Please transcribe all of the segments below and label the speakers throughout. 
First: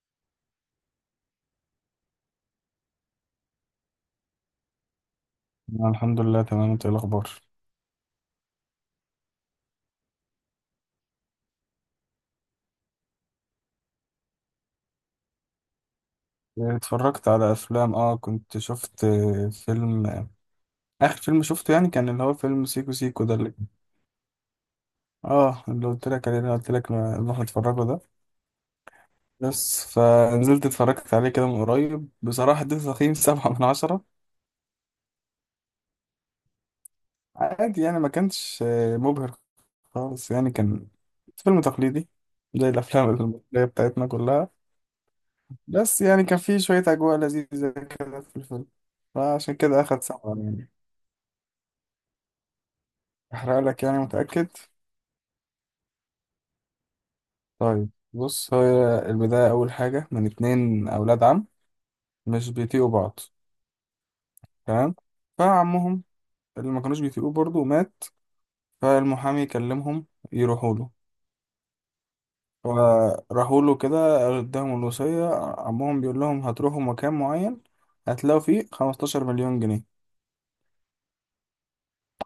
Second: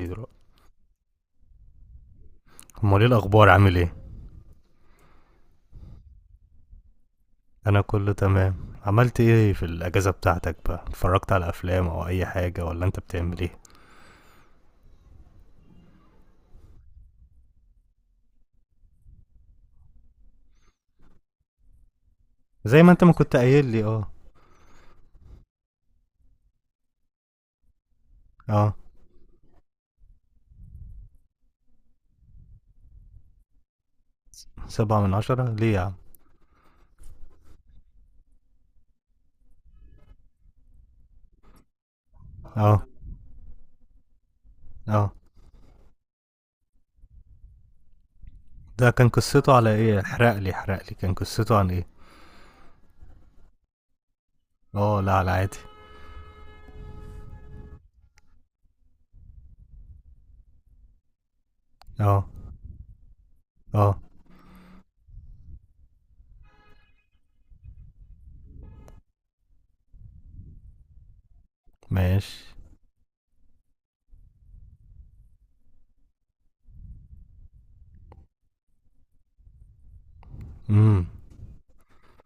Speaker 1: ايه دلوقتي؟ امال ايه الاخبار، عامل ايه؟
Speaker 2: أنا الحمد لله تمام. انت ايه الاخبار؟
Speaker 1: انا كله تمام. عملت ايه في الاجازه بتاعتك بقى، اتفرجت على افلام او اي حاجه، ولا انت بتعمل ايه؟
Speaker 2: اتفرجت على افلام، كنت شفت فيلم. اخر فيلم شفته يعني كان اللي هو فيلم
Speaker 1: زي ما
Speaker 2: سيكو
Speaker 1: انت ما
Speaker 2: سيكو ده
Speaker 1: كنت
Speaker 2: اللي،
Speaker 1: قايل لي، اه.
Speaker 2: اه اللي قلت لك عليه، اللي قلت لك نروح نتفرجه ده.
Speaker 1: اه.
Speaker 2: بس فنزلت اتفرجت عليه كده من قريب، بصراحة اديته تقييم 7/10.
Speaker 1: سبعة من عشرة ليه يا عم؟
Speaker 2: عادي يعني ما كانش مبهر خالص، يعني كان فيلم تقليدي زي
Speaker 1: اه.
Speaker 2: الافلام المصرية بتاعتنا كلها.
Speaker 1: اه.
Speaker 2: بس يعني كان فيه شوية اجواء لذيذة كده في الفيلم،
Speaker 1: ده كان قصته
Speaker 2: فعشان
Speaker 1: على
Speaker 2: كده
Speaker 1: ايه؟
Speaker 2: اخد
Speaker 1: احرق
Speaker 2: 7
Speaker 1: لي
Speaker 2: يعني.
Speaker 1: احرق لي، كان قصته عن ايه؟
Speaker 2: احرق لك يعني، متأكد؟
Speaker 1: اه لا، على عادي.
Speaker 2: طيب بص، هي البداية أول حاجة من 2 أولاد عم
Speaker 1: اه.
Speaker 2: مش بيطيقوا بعض،
Speaker 1: اه.
Speaker 2: تمام، فعمهم اللي ما كانوش بيطيقوه برضه مات. فالمحامي كلمهم يروحوا له،
Speaker 1: ماشي.
Speaker 2: فراحوا له كده، اداهم الوصية. عمهم بيقول لهم هتروحوا مكان معين، هتلاقوا فيه 15 مليون جنيه.
Speaker 1: امم.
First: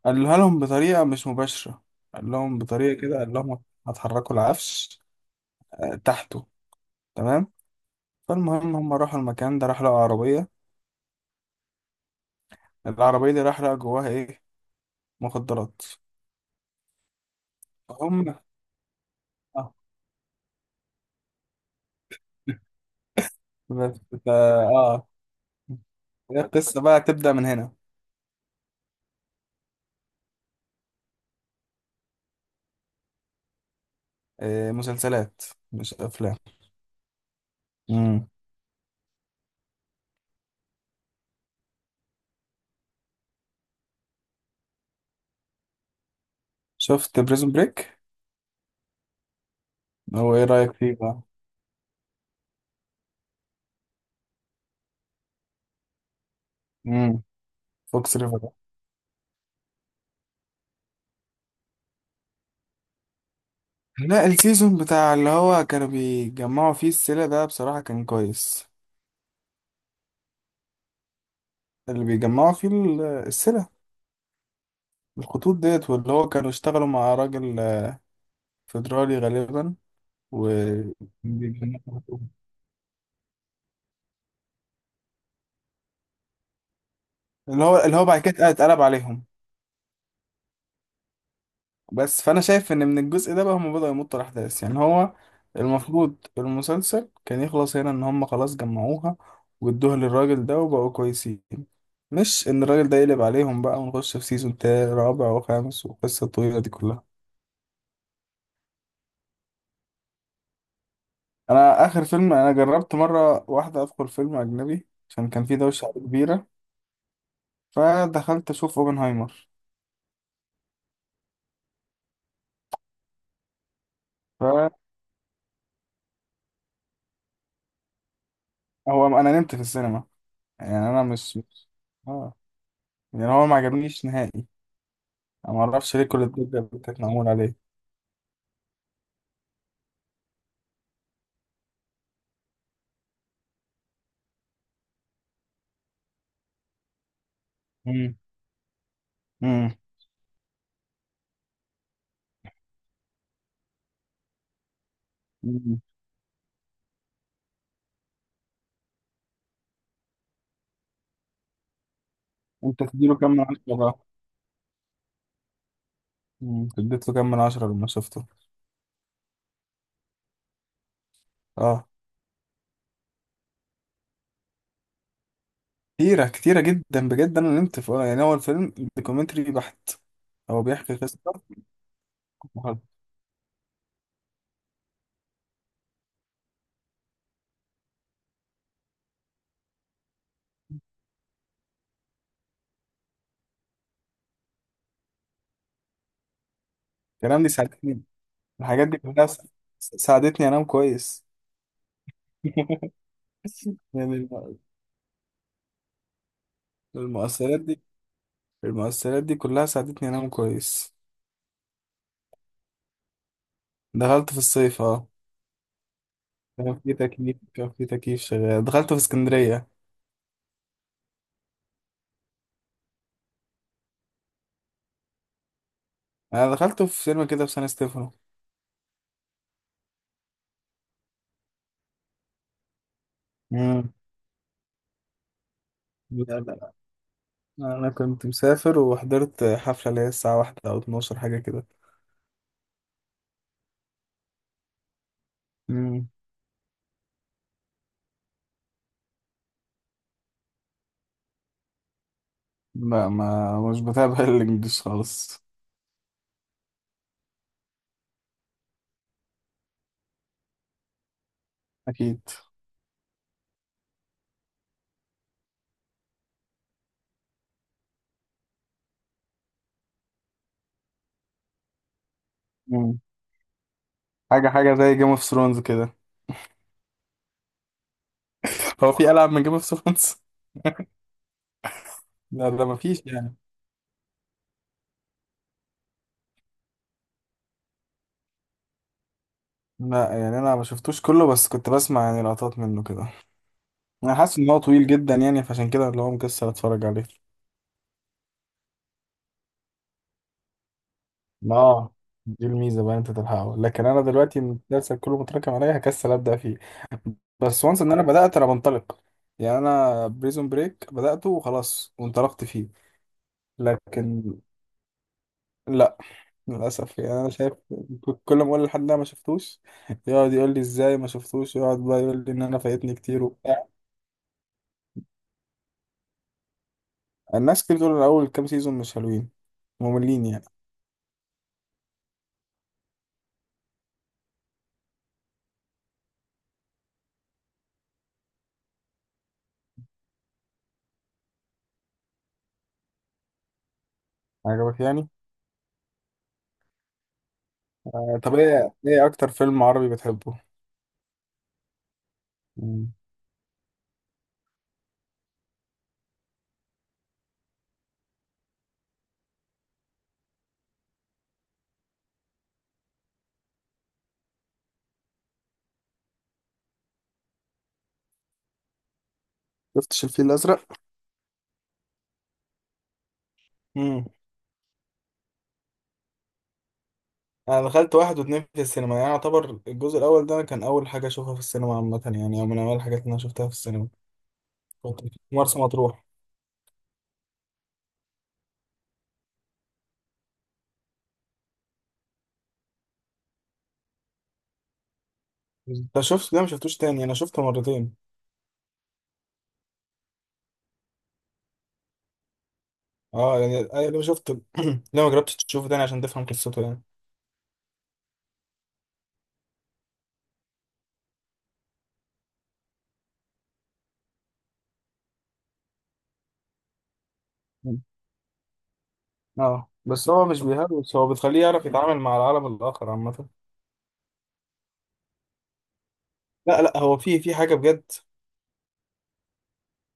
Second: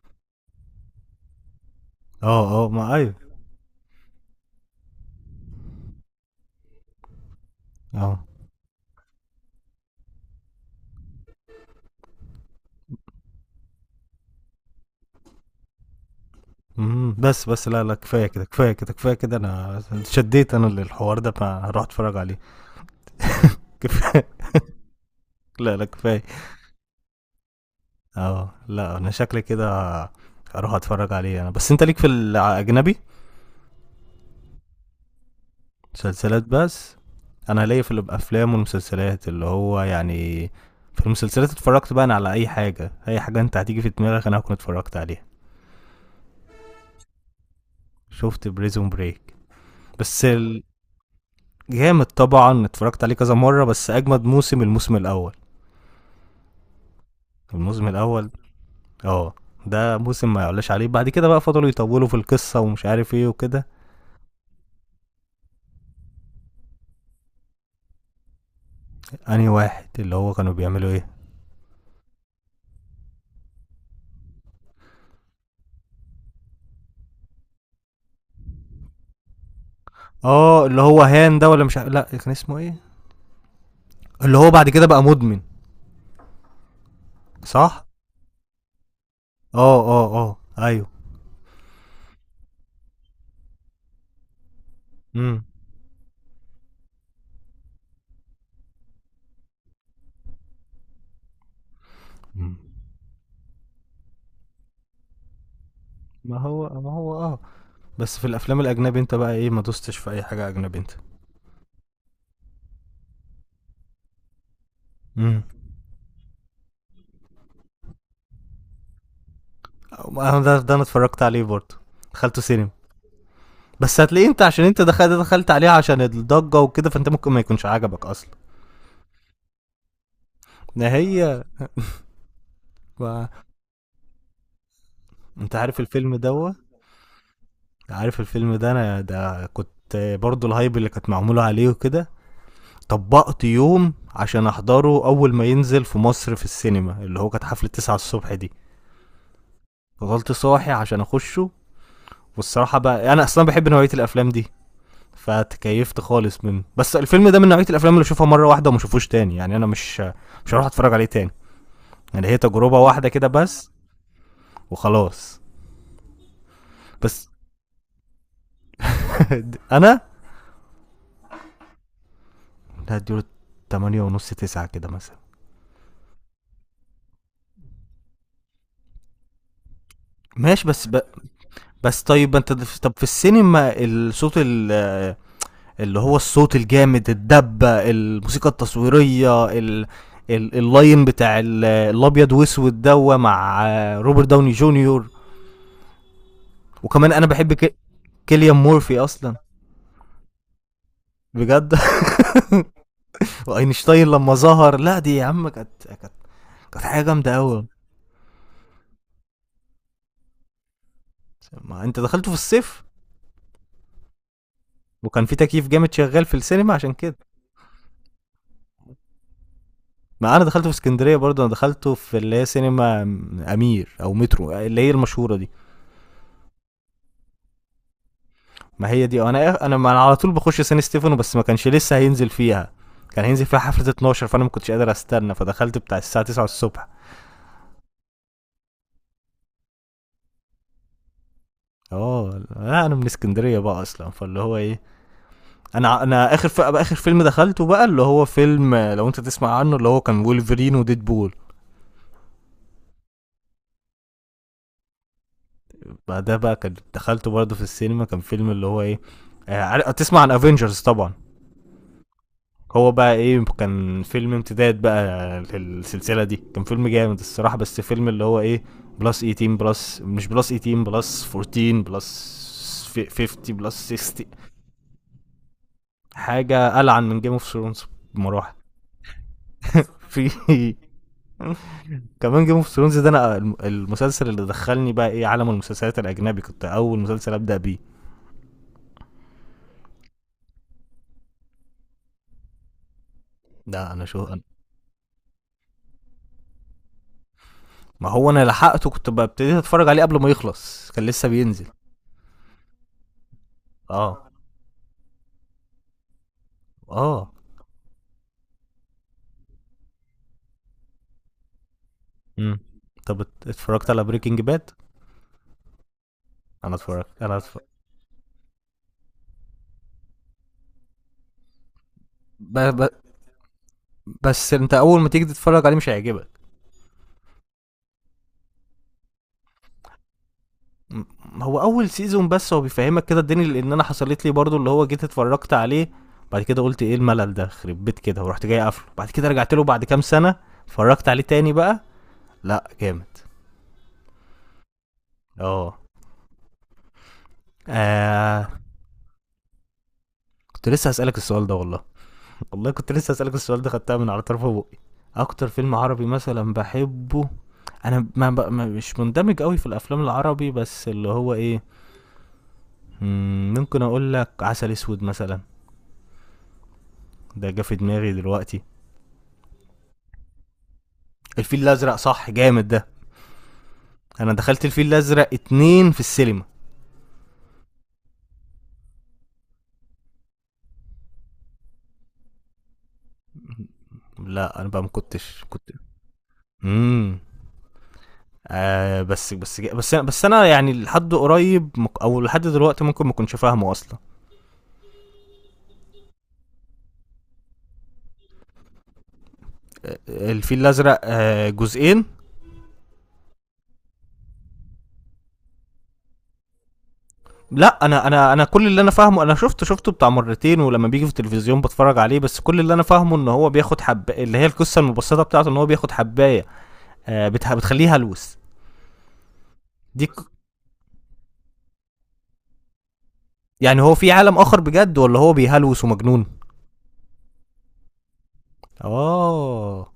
Speaker 2: قالها لهم بطريقة مش مباشرة، قال
Speaker 1: اه.
Speaker 2: لهم
Speaker 1: اه. ما
Speaker 2: بطريقة
Speaker 1: ايوه.
Speaker 2: كده، قال لهم هتحركوا العفش، تحته، تمام.
Speaker 1: اه.
Speaker 2: فالمهم هم راحوا المكان ده، راح لقوا عربية، العربية دي راح لقى جواها إيه؟ مخدرات.
Speaker 1: امم، بس لا لا،
Speaker 2: هم.
Speaker 1: كفايه كده، كفايه كده، كفايه كده.
Speaker 2: آه.
Speaker 1: انا شديت انا للحوار ده، فهروح اتفرج عليه.
Speaker 2: بس
Speaker 1: كفايه.
Speaker 2: ف- آه
Speaker 1: لا لا كفايه.
Speaker 2: هي القصة بقى تبدأ من هنا.
Speaker 1: اه لا، انا شكلي كده هروح اتفرج عليه انا. بس انت ليك في الاجنبي؟
Speaker 2: إيه، مسلسلات مش أفلام.
Speaker 1: مسلسلات بس. انا ليا في
Speaker 2: مم.
Speaker 1: الافلام والمسلسلات، اللي هو يعني، في المسلسلات اتفرجت بقى انا على اي حاجه. اي حاجه انت هتيجي في دماغك انا هكون اتفرجت عليها.
Speaker 2: شفت بريزون بريك.
Speaker 1: شفت بريزون بريك. بس
Speaker 2: هو إيه
Speaker 1: ال-
Speaker 2: رأيك فيه بقى؟
Speaker 1: جامد طبعا، اتفرجت عليه كذا مره. بس اجمد موسم الموسم الاول،
Speaker 2: مم.
Speaker 1: الموسم
Speaker 2: فوكس
Speaker 1: الاول.
Speaker 2: ريفر.
Speaker 1: اه. ده موسم ما يعلاش عليه، بعد كده بقى فضلوا يطولوا في القصه ومش عارف ايه وكده.
Speaker 2: لا، السيزون بتاع اللي هو كانوا بيجمعوا فيه السلة ده بصراحة كان كويس.
Speaker 1: انهي واحد اللي هو كانوا بيعملوا ايه؟
Speaker 2: اللي بيجمعوا فيه السلة، الخطوط ديت، واللي هو كانوا اشتغلوا مع راجل فيدرالي غالبا. و
Speaker 1: اه، اللي هو هان ده، ولا مش ع- لا كان اسمه ايه؟ اللي هو بعد كده بقى مدمن،
Speaker 2: اللي هو
Speaker 1: صح.
Speaker 2: اللي هو بعد كده اتقلب عليهم.
Speaker 1: اه اه اه. ايوه.
Speaker 2: بس فانا شايف ان من الجزء ده بقى هم بدأوا يمطوا الاحداث، يعني هو
Speaker 1: امم.
Speaker 2: المفروض المسلسل كان يخلص هنا، ان هم خلاص جمعوها وادوها للراجل ده وبقوا كويسين، مش
Speaker 1: مم.
Speaker 2: ان الراجل ده يقلب عليهم بقى ونخش في سيزون تاني رابع وخامس والقصة
Speaker 1: ما
Speaker 2: الطويلة دي
Speaker 1: هو ما
Speaker 2: كلها.
Speaker 1: هو اه. بس في الافلام الاجنبي انت بقى ايه، ما دوستش في اي حاجه اجنبي انت؟
Speaker 2: انا اخر فيلم انا جربت مرة واحدة ادخل فيلم اجنبي عشان
Speaker 1: امم.
Speaker 2: كان في دوشة كبيرة، فدخلت اشوف اوبنهايمر.
Speaker 1: انا ده، انا اتفرجت عليه برضه، دخلته سينما. بس هتلاقيه انت، عشان
Speaker 2: فهو
Speaker 1: انت دخلت عليه عشان الضجه وكده، فانت ممكن ما يكونش عجبك اصلا.
Speaker 2: انا نمت في السينما، يعني
Speaker 1: ده
Speaker 2: انا مش
Speaker 1: هي.
Speaker 2: مش- اه يعني
Speaker 1: ما...
Speaker 2: هو ما عجبنيش نهائي. انا
Speaker 1: انت
Speaker 2: ما
Speaker 1: عارف
Speaker 2: اعرفش ليه
Speaker 1: الفيلم
Speaker 2: كل
Speaker 1: دوت؟
Speaker 2: الضجه كانت معمول عليه.
Speaker 1: عارف الفيلم ده، انا ده كنت برضه الهايب اللي كانت معموله عليه وكده. طبقت يوم عشان احضره اول ما ينزل في مصر في السينما، اللي هو كانت حفله 9
Speaker 2: امم
Speaker 1: الصبح دي.
Speaker 2: امم
Speaker 1: فضلت صاحي عشان اخشه. والصراحه بقى انا اصلا بحب نوعيه الافلام دي،
Speaker 2: أمم.
Speaker 1: فتكيفت خالص منه. بس الفيلم ده من نوعيه الافلام اللي اشوفها مره واحده وما اشوفوش تاني. يعني انا مش هروح اتفرج عليه تاني. يعني هي تجربه
Speaker 2: انت
Speaker 1: واحده
Speaker 2: تديله
Speaker 1: كده
Speaker 2: كام من عشرة
Speaker 1: بس
Speaker 2: بقى؟
Speaker 1: وخلاص.
Speaker 2: اديت له
Speaker 1: بس
Speaker 2: كام من عشرة لما شفته؟
Speaker 1: انا
Speaker 2: اه،
Speaker 1: هديله 8 ونص، 9 كده مثلا.
Speaker 2: كتيره كتيره جدا بجد، انا نمت في، يعني هو الفيلم دوكيومنتري بحت، هو
Speaker 1: ماشي.
Speaker 2: بيحكي قصه
Speaker 1: بس طيب انت،
Speaker 2: وخلاص.
Speaker 1: طب في السينما، اللي هو الصوت الجامد، الدبة، الموسيقى التصويرية، اللاين بتاع الابيض واسود دوا مع روبرت داوني جونيور. وكمان انا
Speaker 2: الكلام دي ساعدتني،
Speaker 1: كيليان
Speaker 2: الحاجات دي
Speaker 1: مورفي
Speaker 2: كلها
Speaker 1: اصلا،
Speaker 2: سا- ساعدتني انام كويس.
Speaker 1: بجد. واينشتاين
Speaker 2: يعني
Speaker 1: لما
Speaker 2: الم-
Speaker 1: ظهر، لا دي يا عم كانت كانت حاجه جامده
Speaker 2: المؤثرات
Speaker 1: قوي.
Speaker 2: دي المؤثرات دي كلها ساعدتني انام كويس.
Speaker 1: ما انت دخلته في الصيف،
Speaker 2: دخلت في الصيف، اه.
Speaker 1: وكان في تكييف جامد شغال في السينما عشان كده.
Speaker 2: كان في تكييف شغال. دخلت في اسكندريه.
Speaker 1: ما انا دخلته في اسكندريه برضه، انا دخلته في اللي هي سينما امير او مترو، اللي هي المشهوره دي.
Speaker 2: انا دخلته في سينما كده في سان ستيفانو.
Speaker 1: ما هي دي انا. إيه، انا ما أنا على طول بخش سان ستيفانو، بس ما كانش لسه هينزل فيها، كان هينزل فيها حفله
Speaker 2: مم.
Speaker 1: 12. فانا ما كنتش قادر استنى، فدخلت بتاع الساعه
Speaker 2: لا
Speaker 1: 9
Speaker 2: لا،
Speaker 1: الصبح.
Speaker 2: لا انا كنت مسافر وحضرت حفله اللي هي الساعه واحدة او 12 حاجه كده.
Speaker 1: اه لا، انا من اسكندريه بقى اصلا، فاللي هو ايه، انا
Speaker 2: مم.
Speaker 1: انا اخر اخر فيلم دخلته بقى، اللي هو فيلم، لو انت تسمع عنه، اللي هو كان وولفرين وديد بول.
Speaker 2: ما مش بتابع الانجليش خالص.
Speaker 1: بعدها بقى كان دخلته برضه في السينما، كان فيلم اللي هو ايه، تسمع عن افنجرز طبعا.
Speaker 2: اكيد.
Speaker 1: هو بقى ايه، كان فيلم امتداد بقى للسلسله دي، كان فيلم جامد الصراحه. بس فيلم اللي هو ايه، بلس 18 بلس مش بلس 18 بلس 14 بلس
Speaker 2: مم.
Speaker 1: 50 بلس 60.
Speaker 2: حاجه زي جيم اوف ثرونز كده.
Speaker 1: حاجه العن من جيم اوف ثرونز بمراحل.
Speaker 2: هو في العاب من جيم اوف ثرونز؟
Speaker 1: في، كمان
Speaker 2: لا،
Speaker 1: جيم
Speaker 2: ده
Speaker 1: اوف
Speaker 2: ما
Speaker 1: ثرونز
Speaker 2: فيش
Speaker 1: ده،
Speaker 2: يعني.
Speaker 1: انا المسلسل اللي دخلني بقى ايه عالم المسلسلات الاجنبي، كنت اول مسلسل ابدا بيه.
Speaker 2: لا يعني انا ما شفتوش كله، بس كنت بسمع يعني لقطات منه كده.
Speaker 1: ده انا
Speaker 2: انا
Speaker 1: شو
Speaker 2: حاسس
Speaker 1: أنا.
Speaker 2: ان هو طويل جدا، يعني فعشان كده اللي هو مكسل اتفرج عليه.
Speaker 1: ما هو انا لحقته، كنت ببتدي اتفرج عليه قبل ما يخلص، كان لسه بينزل.
Speaker 2: اه، دي الميزه بقى، انت تلحقه، لكن انا
Speaker 1: اه.
Speaker 2: دلوقتي المسلسل كله متراكم عليا هكسل ابدا فيه.
Speaker 1: اه.
Speaker 2: بس وانس ان انا بدات بنطلق، يعني انا بريزون بريك بداته وخلاص وانطلقت
Speaker 1: مم.
Speaker 2: فيه.
Speaker 1: طب اتفرجت على
Speaker 2: لكن
Speaker 1: بريكنج باد؟
Speaker 2: لا،
Speaker 1: انا
Speaker 2: للاسف يعني
Speaker 1: اتفرجت
Speaker 2: انا
Speaker 1: انا
Speaker 2: شايف،
Speaker 1: اتفرجت
Speaker 2: كل ما اقول لحد ده ما شفتوش يقعد يقول لي ازاي ما شفتوش، يقعد بقى يقول لي ان انا
Speaker 1: ب... ب...
Speaker 2: فايتني كتير وبتاع.
Speaker 1: بس انت اول ما تيجي تتفرج عليه مش هيعجبك.
Speaker 2: الناس كتير بتقول اول كام سيزون مش حلوين، مملين يعني.
Speaker 1: هو اول سيزون بس، هو بيفهمك كده الدنيا. لان انا حصلت لي برضو اللي هو جيت اتفرجت عليه، بعد كده قلت ايه الملل ده خرب بيت كده، ورحت جاي قافله. بعد كده رجعت له بعد كام سنه، اتفرجت عليه تاني بقى. لا جامد.
Speaker 2: عجبك يعني؟
Speaker 1: اه.
Speaker 2: آه، طب
Speaker 1: آه.
Speaker 2: ايه اكتر فيلم عربي بتحبه؟
Speaker 1: كنت لسه هسألك السؤال ده والله. والله كنت
Speaker 2: مم.
Speaker 1: لسه اسالك السؤال ده، خدتها من على طرف بقي. اكتر فيلم عربي مثلا بحبه. انا ما ب... ما مش مندمج قوي في الافلام العربي. بس اللي هو ايه، مم، ممكن اقول لك عسل اسود مثلا. ده جه في دماغي دلوقتي.
Speaker 2: شفتش الفيل الازرق؟
Speaker 1: الفيل الازرق صح، جامد ده.
Speaker 2: مم.
Speaker 1: انا دخلت الفيل الازرق اتنين في السينما.
Speaker 2: انا دخلت واحد واتنين في السينما، يعني يعتبر الجزء الاول ده كان اول حاجه اشوفها في السينما عامه، يعني او من اول الحاجات اللي انا شفتها في السينما.
Speaker 1: لا انا بقى ما
Speaker 2: كنت في
Speaker 1: كنتش
Speaker 2: مرسى
Speaker 1: كنت.
Speaker 2: مطروح.
Speaker 1: امم. آه بس انا يعني لحد قريب، او لحد دلوقتي ممكن ما كنتش فاهمه اصلا.
Speaker 2: ده شفت، ده ما شفتوش تاني، انا شفته مرتين.
Speaker 1: آه، آه، الفيل الازرق، آه جزئين.
Speaker 2: اه يعني أنا لما شفت ليه ما جربتش تشوفه تاني عشان تفهم قصته يعني.
Speaker 1: لا، انا كل اللي انا فاهمه، انا شفته بتاع مرتين، ولما بيجي في التلفزيون بتفرج عليه. بس كل اللي انا فاهمه ان هو بياخد حب، اللي هي القصه المبسطه بتاعته، ان هو بياخد حبايه، بتخليه هلوس.
Speaker 2: اه،
Speaker 1: دي
Speaker 2: بس
Speaker 1: ك-
Speaker 2: هو مش بيهلوس، هو بتخليه يعرف يتعامل مع العالم الاخر عامه.
Speaker 1: يعني هو في عالم اخر بجد، ولا هو بيهلوس ومجنون؟
Speaker 2: لا لا، هو في حاجه بجد.
Speaker 1: اه.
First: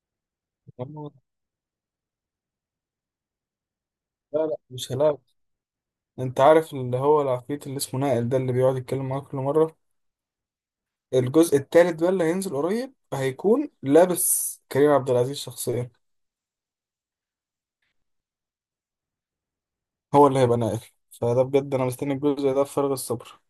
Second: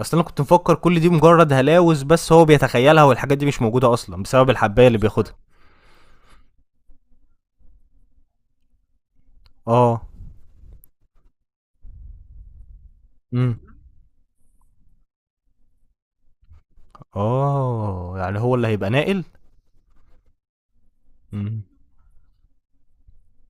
Speaker 1: اصل انا كنت مفكر كل دي
Speaker 2: لا
Speaker 1: مجرد هلاوس، بس هو بيتخيلها والحاجات دي مش موجوده اصلا، بسبب
Speaker 2: لا،
Speaker 1: الحبايه
Speaker 2: مش
Speaker 1: اللي
Speaker 2: هلاوي.
Speaker 1: بياخدها.
Speaker 2: انت عارف اللي هو العفريت اللي اسمه نائل ده اللي بيقعد يتكلم معاك كل مره.
Speaker 1: اه.
Speaker 2: الجزء التالت بقى اللي هينزل قريب
Speaker 1: امم.
Speaker 2: هيكون لابس كريم عبد العزيز شخصيا،
Speaker 1: اه يعني هو اللي هيبقى ناقل.
Speaker 2: هو اللي هيبقى ناقل. فده
Speaker 1: امم.
Speaker 2: بجد انا مستني الجزء ده بفارغ الصبر.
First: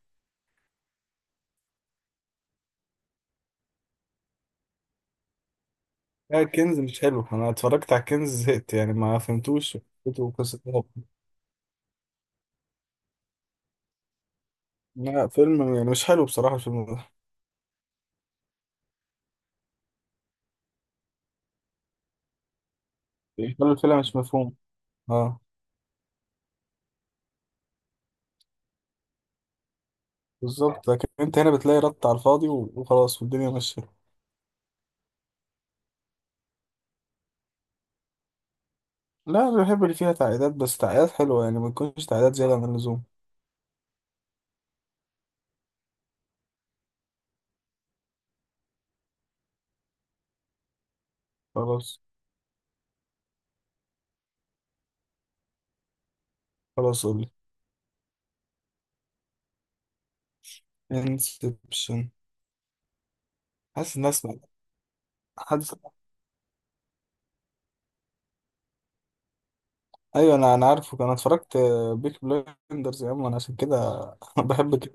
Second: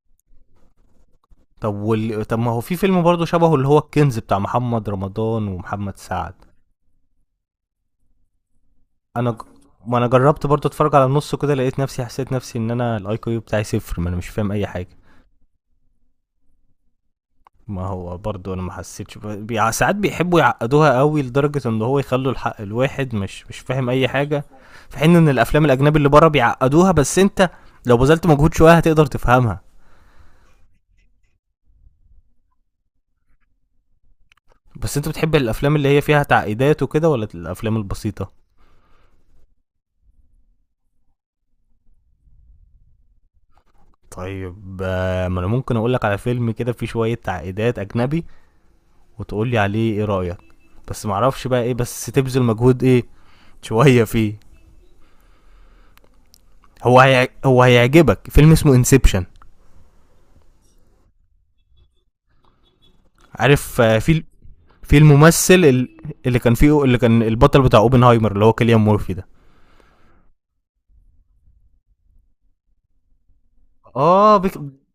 Speaker 1: طب طب ما هو في فيلم برضه شبهه، اللي هو الكنز بتاع محمد رمضان ومحمد سعد.
Speaker 2: لا، الكنز مش حلو. انا اتفرجت على الكنز زهقت يعني، ما
Speaker 1: انا ج...
Speaker 2: فهمتوش
Speaker 1: ما انا
Speaker 2: فكرته
Speaker 1: جربت برضه
Speaker 2: وقصته.
Speaker 1: اتفرج على النص كده، لقيت نفسي، حسيت نفسي ان انا الاي كيو بتاعي صفر، ما انا مش فاهم اي حاجه.
Speaker 2: لا فيلم يعني مش حلو بصراحة الفيلم ده.
Speaker 1: ما هو برضه انا ما حسيتش، ساعات بيحبوا يعقدوها قوي لدرجه ان هو يخلوا الحق الواحد مش فاهم
Speaker 2: الفيلم
Speaker 1: اي
Speaker 2: مش
Speaker 1: حاجه.
Speaker 2: مفهوم.
Speaker 1: في حين ان
Speaker 2: اه
Speaker 1: الافلام الاجنبي اللي بره بيعقدوها، بس انت لو بذلت مجهود شويه هتقدر تفهمها.
Speaker 2: بالظبط، لكن انت هنا بتلاقي رد على الفاضي وخلاص والدنيا ماشية.
Speaker 1: بس انت بتحب الافلام اللي هي فيها تعقيدات وكده، ولا الافلام البسيطه؟
Speaker 2: لا، انا بحب اللي فيها تعقيدات، بس تعقيدات حلوة، يعني ما تكونش تعقيدات زيادة عن اللزوم.
Speaker 1: طيب ما انا ممكن اقولك على فيلم كده فيه شوية تعقيدات اجنبي، وتقولي عليه ايه رأيك. بس معرفش بقى ايه،
Speaker 2: خلاص.
Speaker 1: بس تبذل مجهود ايه، شوية فيه.
Speaker 2: خلاص قولي.
Speaker 1: هو هيعجبك فيلم اسمه انسبشن.
Speaker 2: انسبشن.
Speaker 1: عارف،
Speaker 2: حاسس الناس.
Speaker 1: في الممثل
Speaker 2: حد.
Speaker 1: اللي كان فيه، اللي كان البطل بتاع اوبنهايمر، اللي هو كيليان مورفي ده.
Speaker 2: ايوه، انا عارفه، انا اتفرجت بيك بلايندرز يا عم، انا عشان كده.
Speaker 1: اه بيك.
Speaker 2: بحب كده.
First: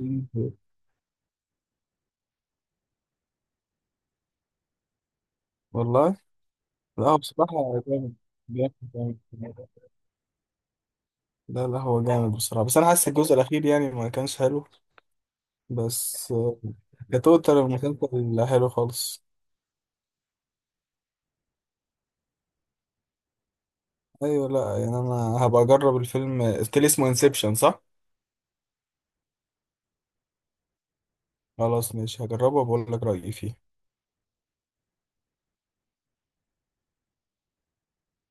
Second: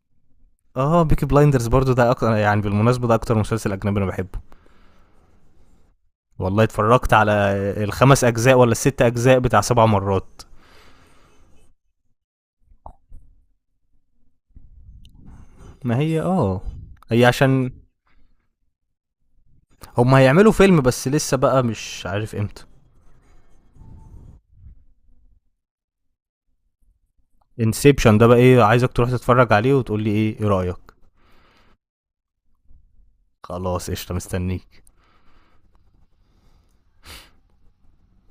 Speaker 1: اه بيكي بلايندرز برضو، ده اكتر، يعني بالمناسبة، ده اكتر مسلسل اجنبي انا بحبه.
Speaker 2: والله.
Speaker 1: والله
Speaker 2: لا
Speaker 1: اتفرجت
Speaker 2: هو
Speaker 1: على
Speaker 2: بصراحه جامد
Speaker 1: الخمس اجزاء ولا
Speaker 2: جامد
Speaker 1: الست
Speaker 2: جامد
Speaker 1: اجزاء بتاع
Speaker 2: جامد.
Speaker 1: سبع مرات.
Speaker 2: لا لا، هو جامد بصراحه، بس انا حاسس الجزء الاخير يعني ما كانش حلو.
Speaker 1: ما هي
Speaker 2: بس،
Speaker 1: اه، هي
Speaker 2: كتوتال
Speaker 1: عشان
Speaker 2: المسلسل حلو خالص.
Speaker 1: هم هيعملوا فيلم، بس لسه بقى مش عارف امتى.
Speaker 2: ايوه، لا يعني انا هبقى اجرب الفيلم. قلت لي اسمه انسبشن صح؟
Speaker 1: انسبشن ده بقى ايه، عايزك تروح تتفرج عليه وتقول لي ايه، ايه رايك.
Speaker 2: خلاص ماشي، هجربه وبقول لك رايي فيه
Speaker 1: خلاص قشطه، مستنيك.